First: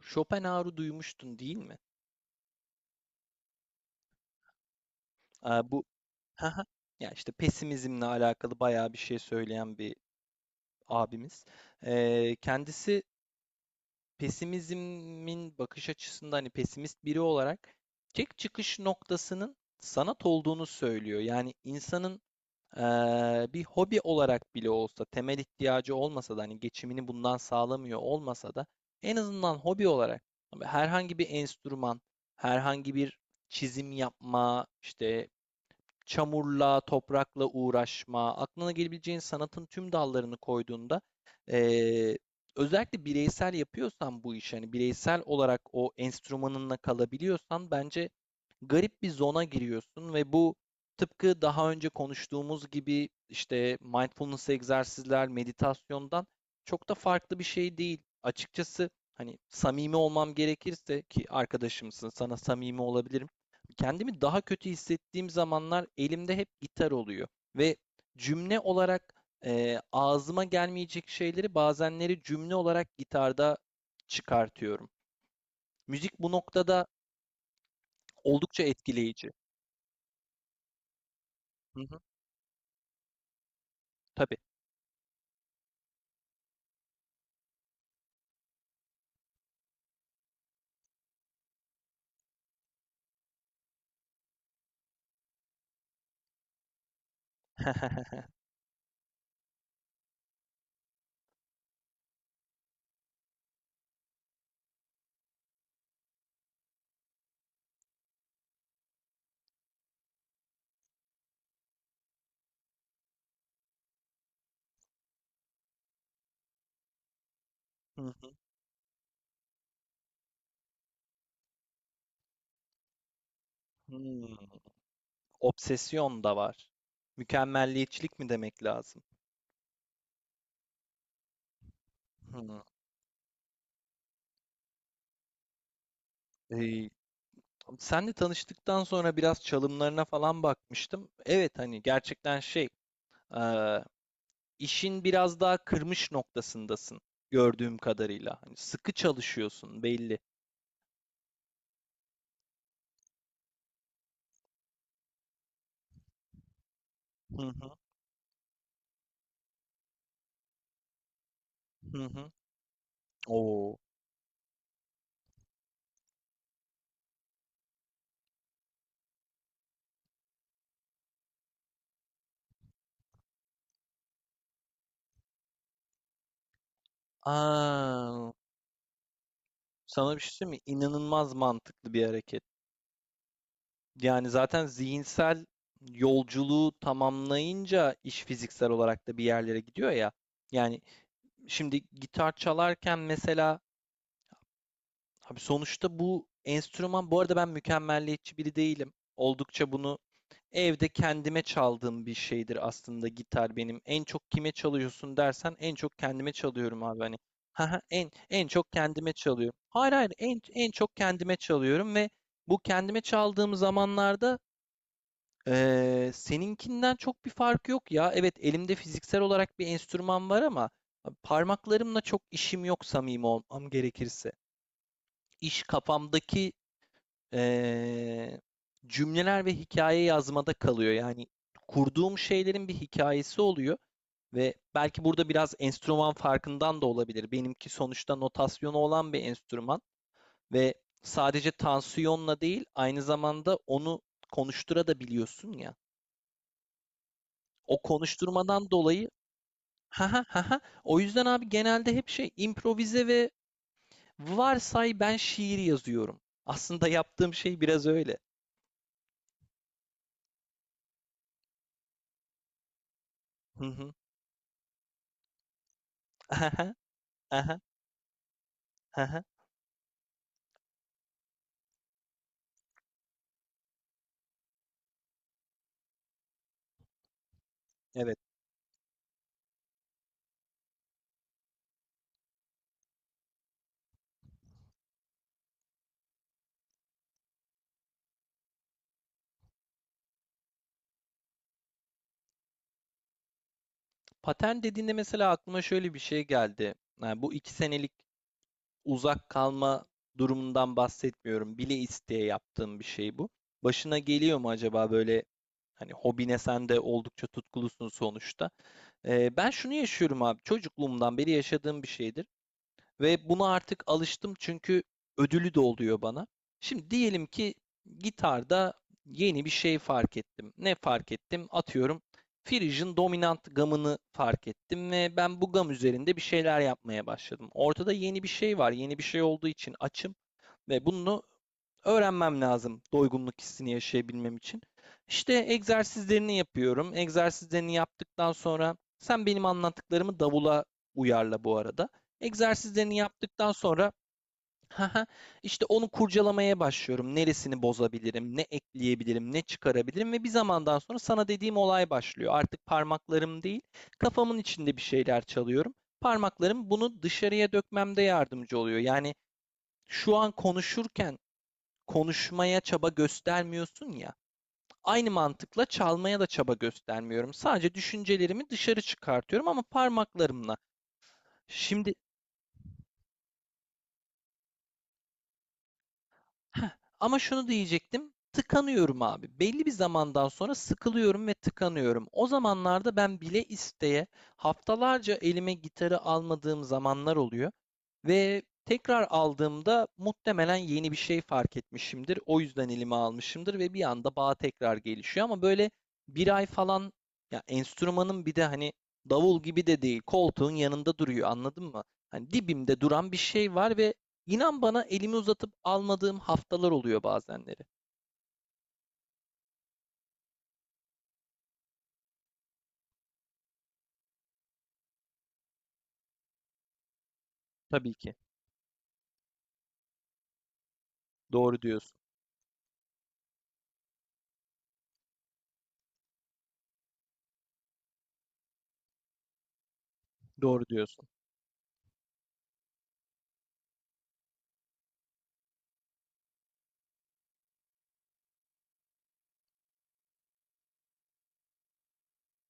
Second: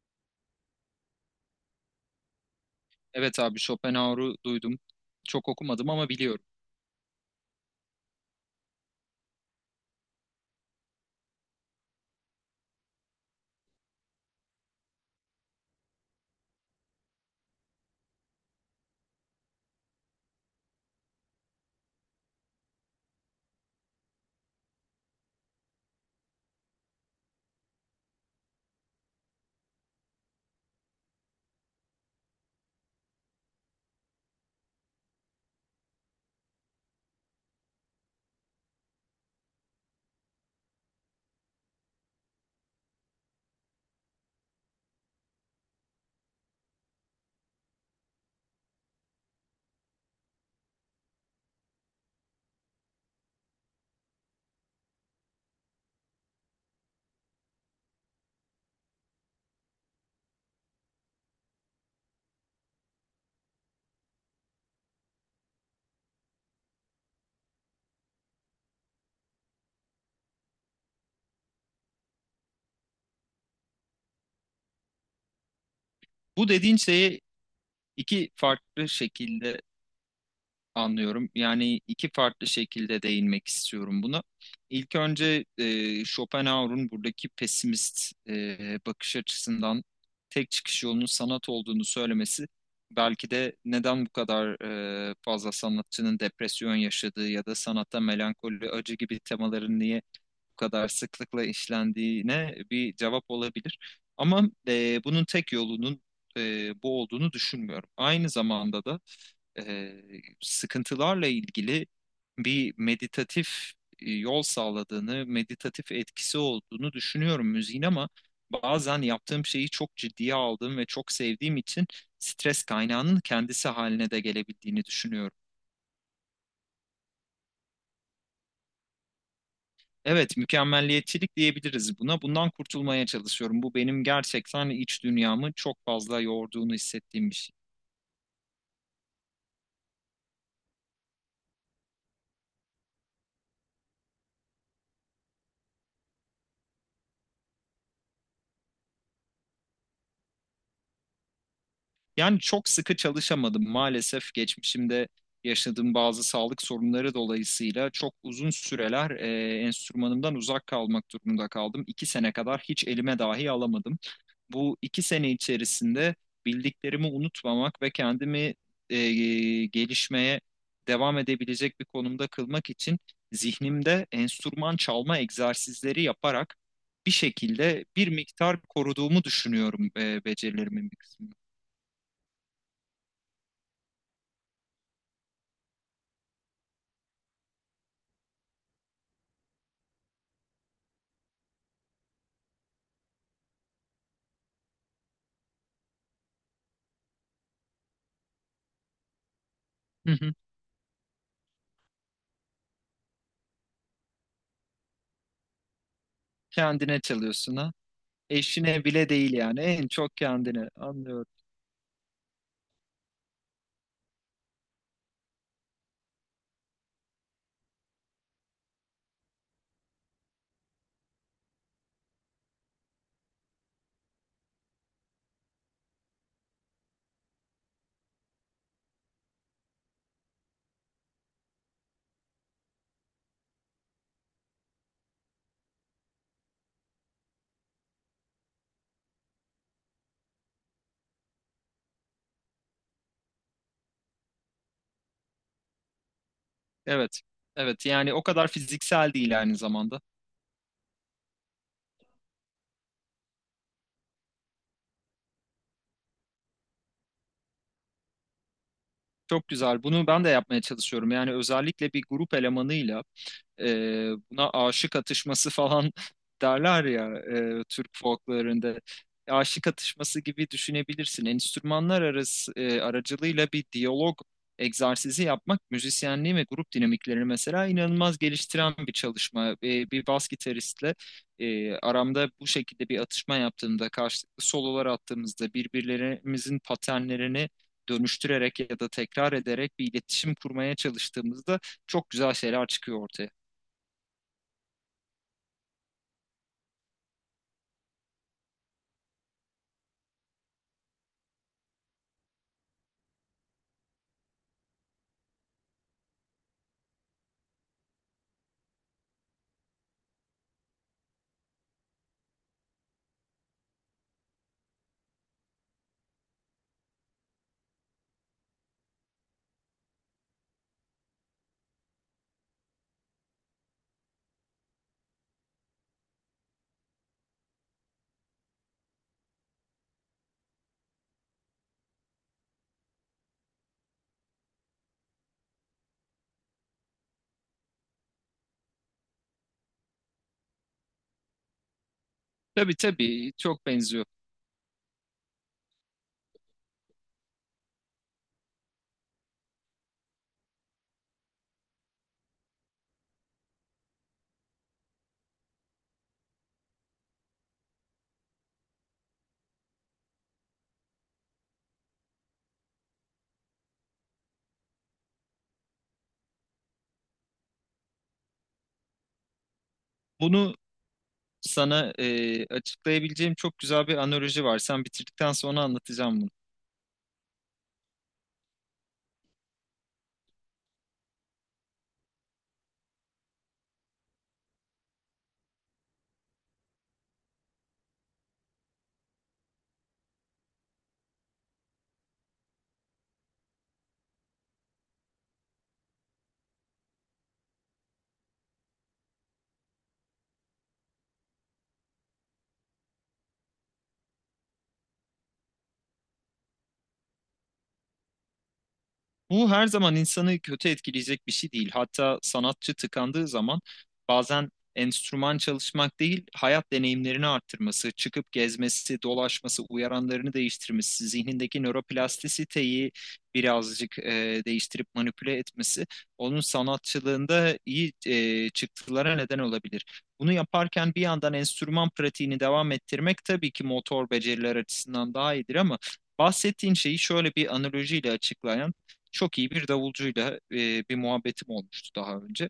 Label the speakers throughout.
Speaker 1: Schopenhauer'u duymuştun değil mi?
Speaker 2: Evet abi Schopenhauer'u duydum. Çok
Speaker 1: Aa, bu
Speaker 2: okumadım ama biliyorum.
Speaker 1: haha. Ya işte pesimizmle alakalı bayağı bir şey söyleyen bir abimiz. Kendisi pesimizmin bakış açısında hani pesimist biri olarak tek çıkış noktasının sanat olduğunu söylüyor. Yani insanın bir hobi olarak bile olsa temel ihtiyacı olmasa da hani geçimini bundan sağlamıyor olmasa da en azından hobi olarak herhangi bir enstrüman, herhangi bir çizim yapma, işte çamurla, toprakla uğraşma, aklına gelebileceğin sanatın tüm dallarını koyduğunda eee, özellikle bireysel yapıyorsan bu işi, hani bireysel olarak o enstrümanınla kalabiliyorsan bence garip bir zona giriyorsun ve bu tıpkı daha önce konuştuğumuz gibi işte mindfulness egzersizler, meditasyondan çok da farklı bir şey değil. Açıkçası hani samimi olmam gerekirse ki arkadaşımsın, sana samimi olabilirim. Kendimi daha kötü hissettiğim zamanlar elimde hep gitar oluyor ve cümle olarak ağzıma gelmeyecek şeyleri bazenleri cümle olarak gitarda çıkartıyorum. Müzik bu
Speaker 2: Bu dediğin
Speaker 1: noktada
Speaker 2: şeyi iki
Speaker 1: oldukça
Speaker 2: farklı
Speaker 1: etkileyici.
Speaker 2: şekilde anlıyorum.
Speaker 1: Hı
Speaker 2: Yani
Speaker 1: hı,
Speaker 2: iki farklı şekilde değinmek istiyorum buna.
Speaker 1: tabii.
Speaker 2: İlk önce Schopenhauer'un buradaki pesimist bakış açısından tek çıkış yolunun sanat olduğunu söylemesi belki de neden bu kadar fazla sanatçının depresyon yaşadığı ya da sanatta melankoli, acı gibi temaların niye bu kadar sıklıkla işlendiğine bir cevap olabilir. Ama bunun tek yolunun bu olduğunu düşünmüyorum. Aynı zamanda da e, sıkıntılarla ilgili bir meditatif yol sağladığını, meditatif etkisi olduğunu düşünüyorum müziğin
Speaker 1: Hı
Speaker 2: ama
Speaker 1: hı.
Speaker 2: bazen yaptığım şeyi çok ciddiye aldığım ve çok sevdiğim için stres kaynağının kendisi haline de
Speaker 1: Hımm.
Speaker 2: gelebildiğini düşünüyorum.
Speaker 1: Obsesyon da var. Mükemmelliyetçilik mi demek lazım?
Speaker 2: Evet, mükemmelliyetçilik diyebiliriz buna. Bundan
Speaker 1: Hıı.
Speaker 2: kurtulmaya çalışıyorum. Bu benim gerçekten iç dünyamı çok fazla yorduğunu
Speaker 1: Eee,
Speaker 2: hissettiğim bir şey.
Speaker 1: seninle tanıştıktan sonra biraz çalımlarına falan bakmıştım. Evet, hani, gerçekten şey, işin biraz daha kırmış noktasındasın gördüğüm kadarıyla. Hani sıkı çalışıyorsun belli.
Speaker 2: Yani çok sıkı çalışamadım maalesef geçmişimde yaşadığım bazı sağlık sorunları
Speaker 1: Hı hı
Speaker 2: dolayısıyla çok uzun süreler enstrümanımdan uzak kalmak durumunda kaldım.
Speaker 1: hı
Speaker 2: İki
Speaker 1: hı.
Speaker 2: sene kadar hiç elime dahi
Speaker 1: Oo.
Speaker 2: alamadım. Bu iki sene içerisinde bildiklerimi unutmamak ve kendimi e, gelişmeye devam edebilecek bir konumda kılmak için zihnimde enstrüman çalma egzersizleri yaparak bir şekilde bir
Speaker 1: Aa,
Speaker 2: miktar koruduğumu düşünüyorum
Speaker 1: sana bir şey söyleyeyim mi?
Speaker 2: becerilerimin bir kısmını.
Speaker 1: İnanılmaz mantıklı bir hareket. Yani zaten zihinsel yolculuğu tamamlayınca iş fiziksel olarak da bir yerlere gidiyor ya. Yani şimdi gitar çalarken mesela abi sonuçta bu enstrüman bu arada ben mükemmelliyetçi biri değilim. Oldukça bunu. Evde kendime çaldığım bir şeydir aslında gitar benim. En çok kime çalıyorsun dersen en çok kendime çalıyorum abi
Speaker 2: Kendine
Speaker 1: hani.
Speaker 2: çalıyorsun ha.
Speaker 1: Haha en çok
Speaker 2: Eşine bile
Speaker 1: kendime
Speaker 2: değil
Speaker 1: çalıyorum.
Speaker 2: yani. En
Speaker 1: Hayır hayır
Speaker 2: çok
Speaker 1: en
Speaker 2: kendine.
Speaker 1: en çok
Speaker 2: Anlıyorum.
Speaker 1: kendime çalıyorum ve bu kendime çaldığım zamanlarda seninkinden çok bir fark yok ya. Evet elimde fiziksel olarak bir enstrüman var ama parmaklarımla çok işim yok samimi olmam gerekirse. İş kafamdaki eee, cümleler ve hikaye yazmada kalıyor. Yani kurduğum şeylerin bir hikayesi oluyor ve belki burada biraz enstrüman farkından da olabilir. Benimki sonuçta notasyonu olan bir enstrüman ve sadece tansiyonla değil, aynı zamanda onu konuştura da biliyorsun ya.
Speaker 2: Evet.
Speaker 1: O
Speaker 2: Evet yani o kadar
Speaker 1: konuşturmadan dolayı
Speaker 2: fiziksel değil aynı zamanda.
Speaker 1: ha ha ha ha. O yüzden abi genelde hep şey improvize ve varsay ben şiir yazıyorum. Aslında yaptığım şey biraz öyle.
Speaker 2: Çok güzel. Bunu ben de yapmaya çalışıyorum. Yani özellikle bir grup elemanıyla
Speaker 1: Hı hı.
Speaker 2: Buna aşık atışması falan
Speaker 1: Aha,
Speaker 2: derler ya
Speaker 1: aha,
Speaker 2: Türk folklarında.
Speaker 1: aha.
Speaker 2: Aşık atışması gibi düşünebilirsin. Enstrümanlar arası aracılığıyla bir diyalog egzersizi yapmak müzisyenliği ve grup dinamiklerini mesela
Speaker 1: Evet.
Speaker 2: inanılmaz geliştiren bir çalışma. Bir bas gitaristle aramda bu şekilde bir atışma yaptığımda, karşılıklı sololar attığımızda birbirlerimizin paternlerini dönüştürerek ya da tekrar ederek bir iletişim kurmaya çalıştığımızda çok güzel şeyler çıkıyor ortaya.
Speaker 1: Patent dediğinde mesela aklıma şöyle bir şey geldi. Yani bu iki senelik uzak kalma durumundan bahsetmiyorum. Bile isteye yaptığım bir şey bu. Başına geliyor mu acaba böyle hani hobine sen de oldukça tutkulusun sonuçta. Ben şunu yaşıyorum abi. Çocukluğumdan beri yaşadığım bir şeydir. Ve buna artık alıştım çünkü ödülü de oluyor bana. Şimdi diyelim ki gitarda yeni bir şey fark ettim. Ne fark ettim? Atıyorum Phrygian dominant gamını fark ettim ve ben bu gam üzerinde bir şeyler yapmaya başladım. Ortada yeni bir şey var. Yeni bir şey olduğu için açım ve bunu öğrenmem lazım doygunluk hissini yaşayabilmem için. İşte egzersizlerini yapıyorum. Egzersizlerini yaptıktan sonra sen benim anlattıklarımı davula uyarla bu arada.
Speaker 2: Tabii
Speaker 1: Egzersizlerini
Speaker 2: tabii,
Speaker 1: yaptıktan
Speaker 2: çok
Speaker 1: sonra
Speaker 2: benziyor.
Speaker 1: işte onu kurcalamaya başlıyorum. Neresini bozabilirim, ne ekleyebilirim, ne çıkarabilirim ve bir zamandan sonra sana dediğim olay başlıyor. Artık parmaklarım değil, kafamın içinde bir şeyler çalıyorum. Parmaklarım bunu dışarıya dökmemde yardımcı oluyor. Yani şu an konuşurken konuşmaya çaba göstermiyorsun ya. Aynı mantıkla çalmaya da çaba göstermiyorum. Sadece düşüncelerimi dışarı çıkartıyorum ama
Speaker 2: Bunu
Speaker 1: parmaklarımla.
Speaker 2: sana
Speaker 1: Şimdi
Speaker 2: açıklayabileceğim çok güzel bir analoji var. Sen bitirdikten sonra anlatacağım bunu.
Speaker 1: Heh, ama şunu diyecektim. Tıkanıyorum abi. Belli bir zamandan sonra sıkılıyorum ve tıkanıyorum. O zamanlarda ben bile isteye haftalarca elime gitarı almadığım zamanlar oluyor ve tekrar aldığımda muhtemelen yeni bir şey fark etmişimdir. O yüzden elime almışımdır ve bir anda bağ tekrar gelişiyor ama böyle bir ay falan ya enstrümanın bir de hani davul gibi de değil koltuğun yanında duruyor anladın mı? Hani dibimde duran bir şey var ve İnan bana elimi uzatıp almadığım haftalar oluyor bazenleri.
Speaker 2: Bu her zaman insanı kötü etkileyecek bir şey değil. Hatta sanatçı tıkandığı zaman bazen enstrüman çalışmak değil, hayat deneyimlerini arttırması,
Speaker 1: Tabii ki.
Speaker 2: çıkıp gezmesi, dolaşması, uyaranlarını değiştirmesi,
Speaker 1: Doğru
Speaker 2: zihnindeki
Speaker 1: diyorsun.
Speaker 2: nöroplastisiteyi birazcık değiştirip manipüle etmesi, onun sanatçılığında iyi çıktılara neden olabilir. Bunu
Speaker 1: Doğru
Speaker 2: yaparken bir
Speaker 1: diyorsun.
Speaker 2: yandan enstrüman pratiğini devam ettirmek tabii ki motor beceriler açısından daha iyidir ama bahsettiğin şeyi şöyle bir analojiyle açıklayan çok iyi bir davulcuyla bir muhabbetim olmuştu daha önce.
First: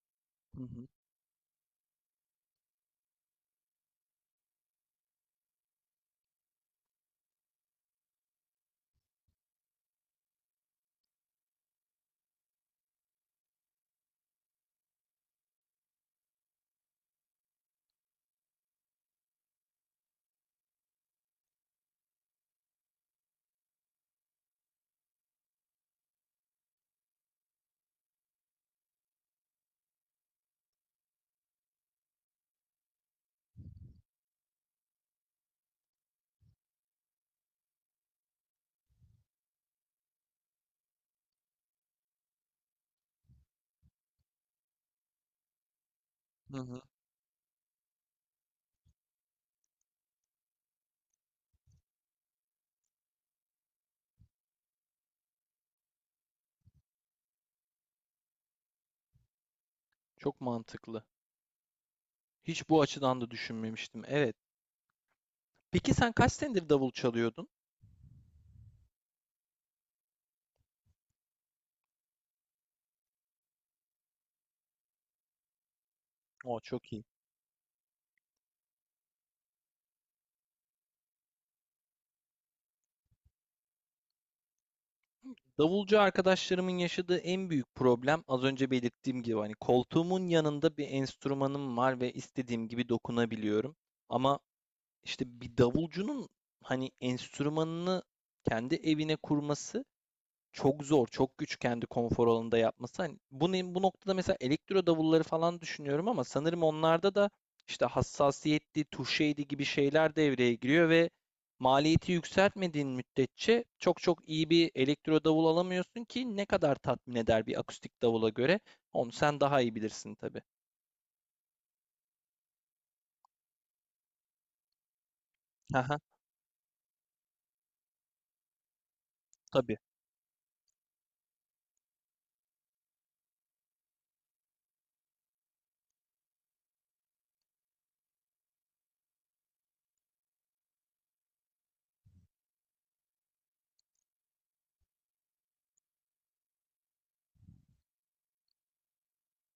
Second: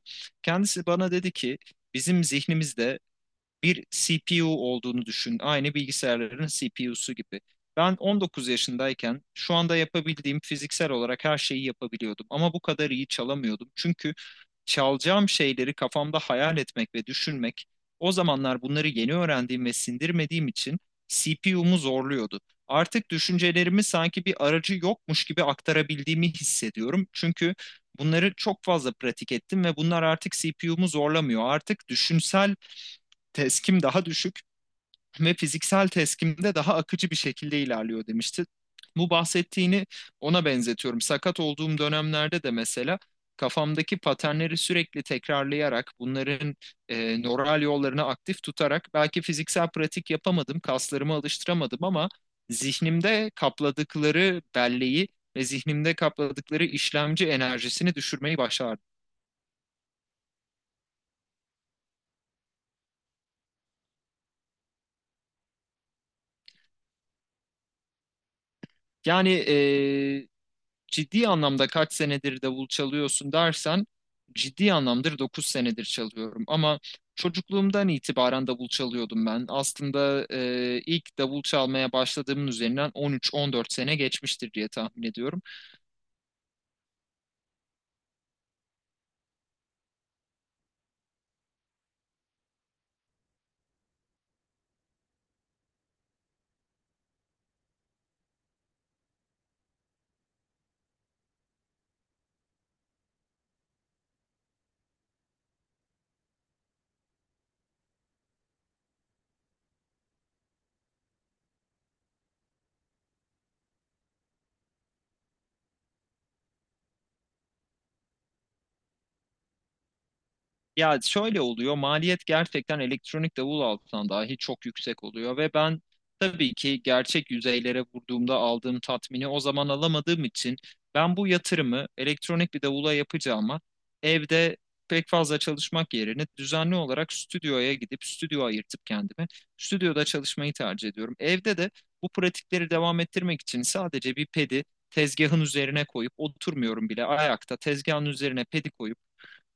Speaker 1: Hı hı.
Speaker 2: Kendisi bana dedi ki bizim zihnimizde bir CPU olduğunu düşün. Aynı bilgisayarların CPU'su gibi. Ben 19 yaşındayken şu anda yapabildiğim fiziksel olarak her şeyi yapabiliyordum ama bu kadar iyi çalamıyordum. Çünkü çalacağım şeyleri kafamda hayal etmek ve düşünmek o zamanlar bunları yeni öğrendiğim ve sindirmediğim için CPU'mu zorluyordu. Artık düşüncelerimi sanki bir aracı yokmuş gibi aktarabildiğimi hissediyorum. Çünkü bunları çok fazla pratik ettim ve bunlar artık CPU'mu zorlamıyor. Artık düşünsel teskim daha düşük ve fiziksel teskimde daha akıcı bir şekilde ilerliyor demişti. Bu bahsettiğini ona benzetiyorum. Sakat olduğum dönemlerde de mesela kafamdaki paternleri sürekli tekrarlayarak
Speaker 1: Hı
Speaker 2: bunların
Speaker 1: hı.
Speaker 2: nöral yollarını aktif tutarak belki fiziksel pratik yapamadım, kaslarımı alıştıramadım ama zihnimde kapladıkları belleği ve zihnimde kapladıkları işlemci enerjisini düşürmeyi başardım.
Speaker 1: Çok mantıklı. Hiç bu açıdan da düşünmemiştim. Evet. Peki sen kaç senedir davul çalıyordun?
Speaker 2: Yani ciddi anlamda kaç senedir davul çalıyorsun dersen ciddi anlamdır 9 senedir çalıyorum
Speaker 1: O
Speaker 2: ama
Speaker 1: çok iyi.
Speaker 2: çocukluğumdan itibaren davul çalıyordum ben. Aslında ilk davul çalmaya başladığımın üzerinden 13-14 sene geçmiştir diye tahmin ediyorum.
Speaker 1: Davulcu arkadaşlarımın yaşadığı en büyük problem az önce belirttiğim gibi hani koltuğumun yanında bir enstrümanım var ve istediğim gibi dokunabiliyorum. Ama işte bir davulcunun hani enstrümanını kendi evine kurması çok zor, çok güç kendi konfor alanında yapması. Hani bunu, bu noktada mesela elektro davulları falan düşünüyorum ama sanırım onlarda da işte hassasiyetli tuşeydi gibi şeyler devreye giriyor ve maliyeti yükseltmediğin müddetçe çok çok iyi bir elektro davul alamıyorsun ki ne kadar tatmin eder bir akustik davula göre. Onu sen daha iyi bilirsin tabii.
Speaker 2: Ya şöyle oluyor, maliyet gerçekten elektronik davul altından dahi çok yüksek oluyor ve ben
Speaker 1: Aha,
Speaker 2: tabii ki gerçek yüzeylere vurduğumda aldığım tatmini o zaman
Speaker 1: tabii.
Speaker 2: alamadığım için ben bu yatırımı elektronik bir davula yapacağıma evde pek fazla çalışmak yerine düzenli olarak stüdyoya gidip stüdyo ayırtıp kendime stüdyoda çalışmayı tercih ediyorum. Evde de bu pratikleri devam ettirmek için sadece bir pedi tezgahın üzerine koyup oturmuyorum, bile ayakta tezgahın üzerine pedi koyup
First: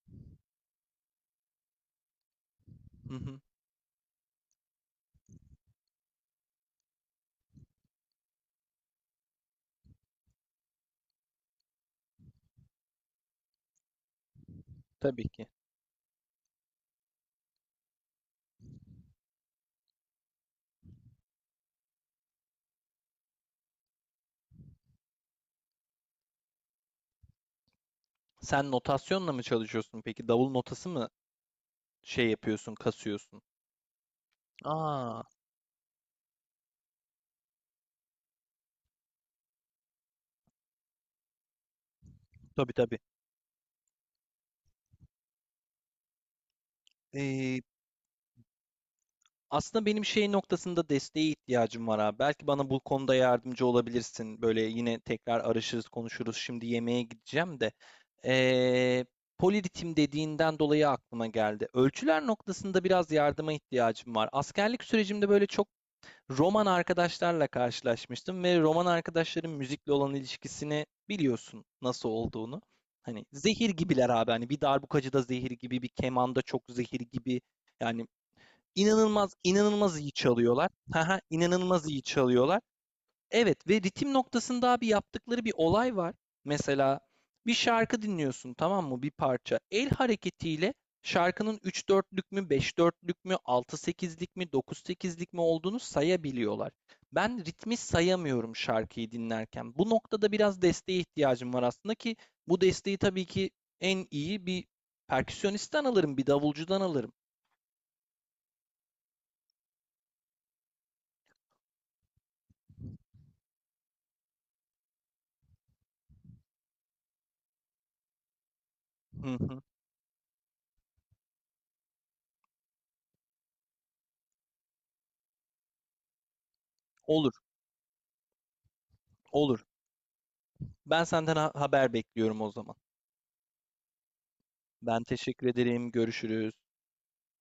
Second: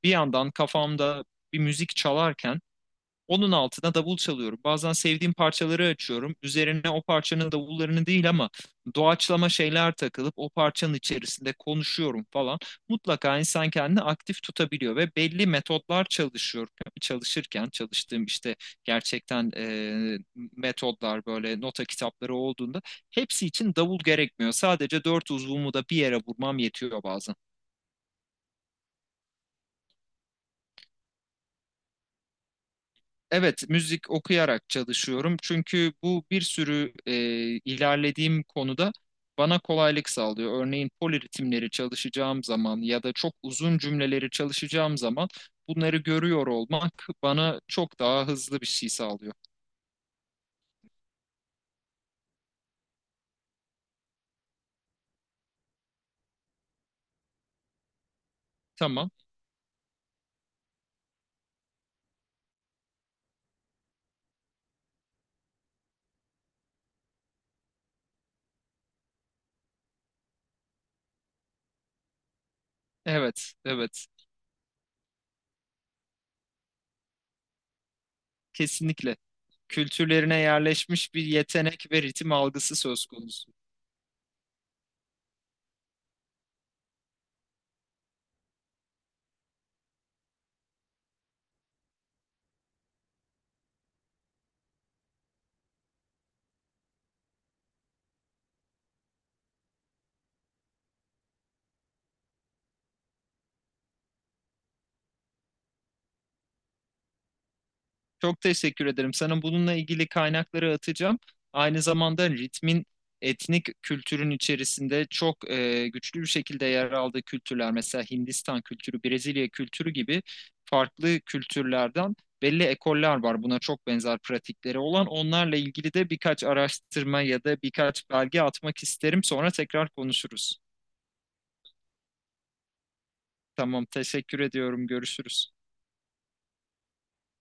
Speaker 2: bir yandan kafamda bir müzik çalarken
Speaker 1: Hı hı,
Speaker 2: onun altına davul çalıyorum. Bazen sevdiğim parçaları açıyorum. Üzerine o parçanın davullarını değil ama doğaçlama şeyler takılıp o parçanın içerisinde konuşuyorum falan. Mutlaka insan kendini aktif tutabiliyor ve
Speaker 1: tabii ki.
Speaker 2: belli metotlar çalışıyor, çalışırken çalıştığım işte gerçekten metodlar böyle nota kitapları olduğunda hepsi için davul gerekmiyor. Sadece dört uzvumu da bir yere vurmam yetiyor bazen.
Speaker 1: Sen notasyonla mı çalışıyorsun peki? Davul notası mı şey yapıyorsun, kasıyorsun?
Speaker 2: Evet, müzik okuyarak
Speaker 1: Aa,
Speaker 2: çalışıyorum. Çünkü bu bir sürü ilerlediğim konuda bana kolaylık sağlıyor. Örneğin poliritimleri çalışacağım zaman
Speaker 1: tabii
Speaker 2: ya da çok uzun cümleleri çalışacağım zaman bunları görüyor olmak bana
Speaker 1: tabii.
Speaker 2: çok daha hızlı bir şey sağlıyor.
Speaker 1: Aslında benim şey noktasında desteğe ihtiyacım var abi. Belki bana bu konuda yardımcı olabilirsin. Böyle yine tekrar arışırız, konuşuruz. Şimdi yemeğe gideceğim de. Ee,
Speaker 2: Tamam.
Speaker 1: poliritim dediğinden dolayı aklıma geldi. Ölçüler noktasında biraz yardıma ihtiyacım var. Askerlik sürecimde böyle çok roman arkadaşlarla karşılaşmıştım ve roman arkadaşların müzikle olan ilişkisini biliyorsun nasıl olduğunu. Hani
Speaker 2: Evet,
Speaker 1: zehir
Speaker 2: evet.
Speaker 1: gibiler abi. Hani bir darbukacı da zehir gibi, bir kemanda çok zehir gibi. Yani.
Speaker 2: Kesinlikle.
Speaker 1: İnanılmaz inanılmaz iyi
Speaker 2: Kültürlerine
Speaker 1: çalıyorlar.
Speaker 2: yerleşmiş
Speaker 1: Haha,
Speaker 2: bir yetenek
Speaker 1: inanılmaz iyi
Speaker 2: ve ritim
Speaker 1: çalıyorlar.
Speaker 2: algısı söz konusu.
Speaker 1: Evet ve ritim noktasında abi yaptıkları bir olay var. Mesela bir şarkı dinliyorsun tamam mı? Bir parça. El hareketiyle şarkının 3-4'lük mü, 5-4'lük mü, 6-8'lik mi, 9-8'lik mi olduğunu sayabiliyorlar. Ben ritmi sayamıyorum şarkıyı dinlerken. Bu noktada biraz desteğe ihtiyacım var aslında ki bu desteği tabii ki en iyi bir perküsyonistten alırım, bir davulcudan alırım.
Speaker 2: Çok teşekkür ederim. Sana bununla ilgili kaynakları atacağım. Aynı zamanda ritmin etnik kültürün içerisinde çok güçlü bir şekilde yer aldığı kültürler, mesela Hindistan kültürü,
Speaker 1: Hı
Speaker 2: Brezilya
Speaker 1: hı.
Speaker 2: kültürü gibi farklı kültürlerden belli ekoller var. Buna çok benzer pratikleri olan. Onlarla ilgili de birkaç araştırma
Speaker 1: Olur,
Speaker 2: ya da birkaç belge atmak isterim. Sonra
Speaker 1: olur.
Speaker 2: tekrar konuşuruz.
Speaker 1: Ben senden haber bekliyorum o zaman.
Speaker 2: Tamam, teşekkür ediyorum.
Speaker 1: Ben teşekkür
Speaker 2: Görüşürüz.
Speaker 1: ederim. Görüşürüz.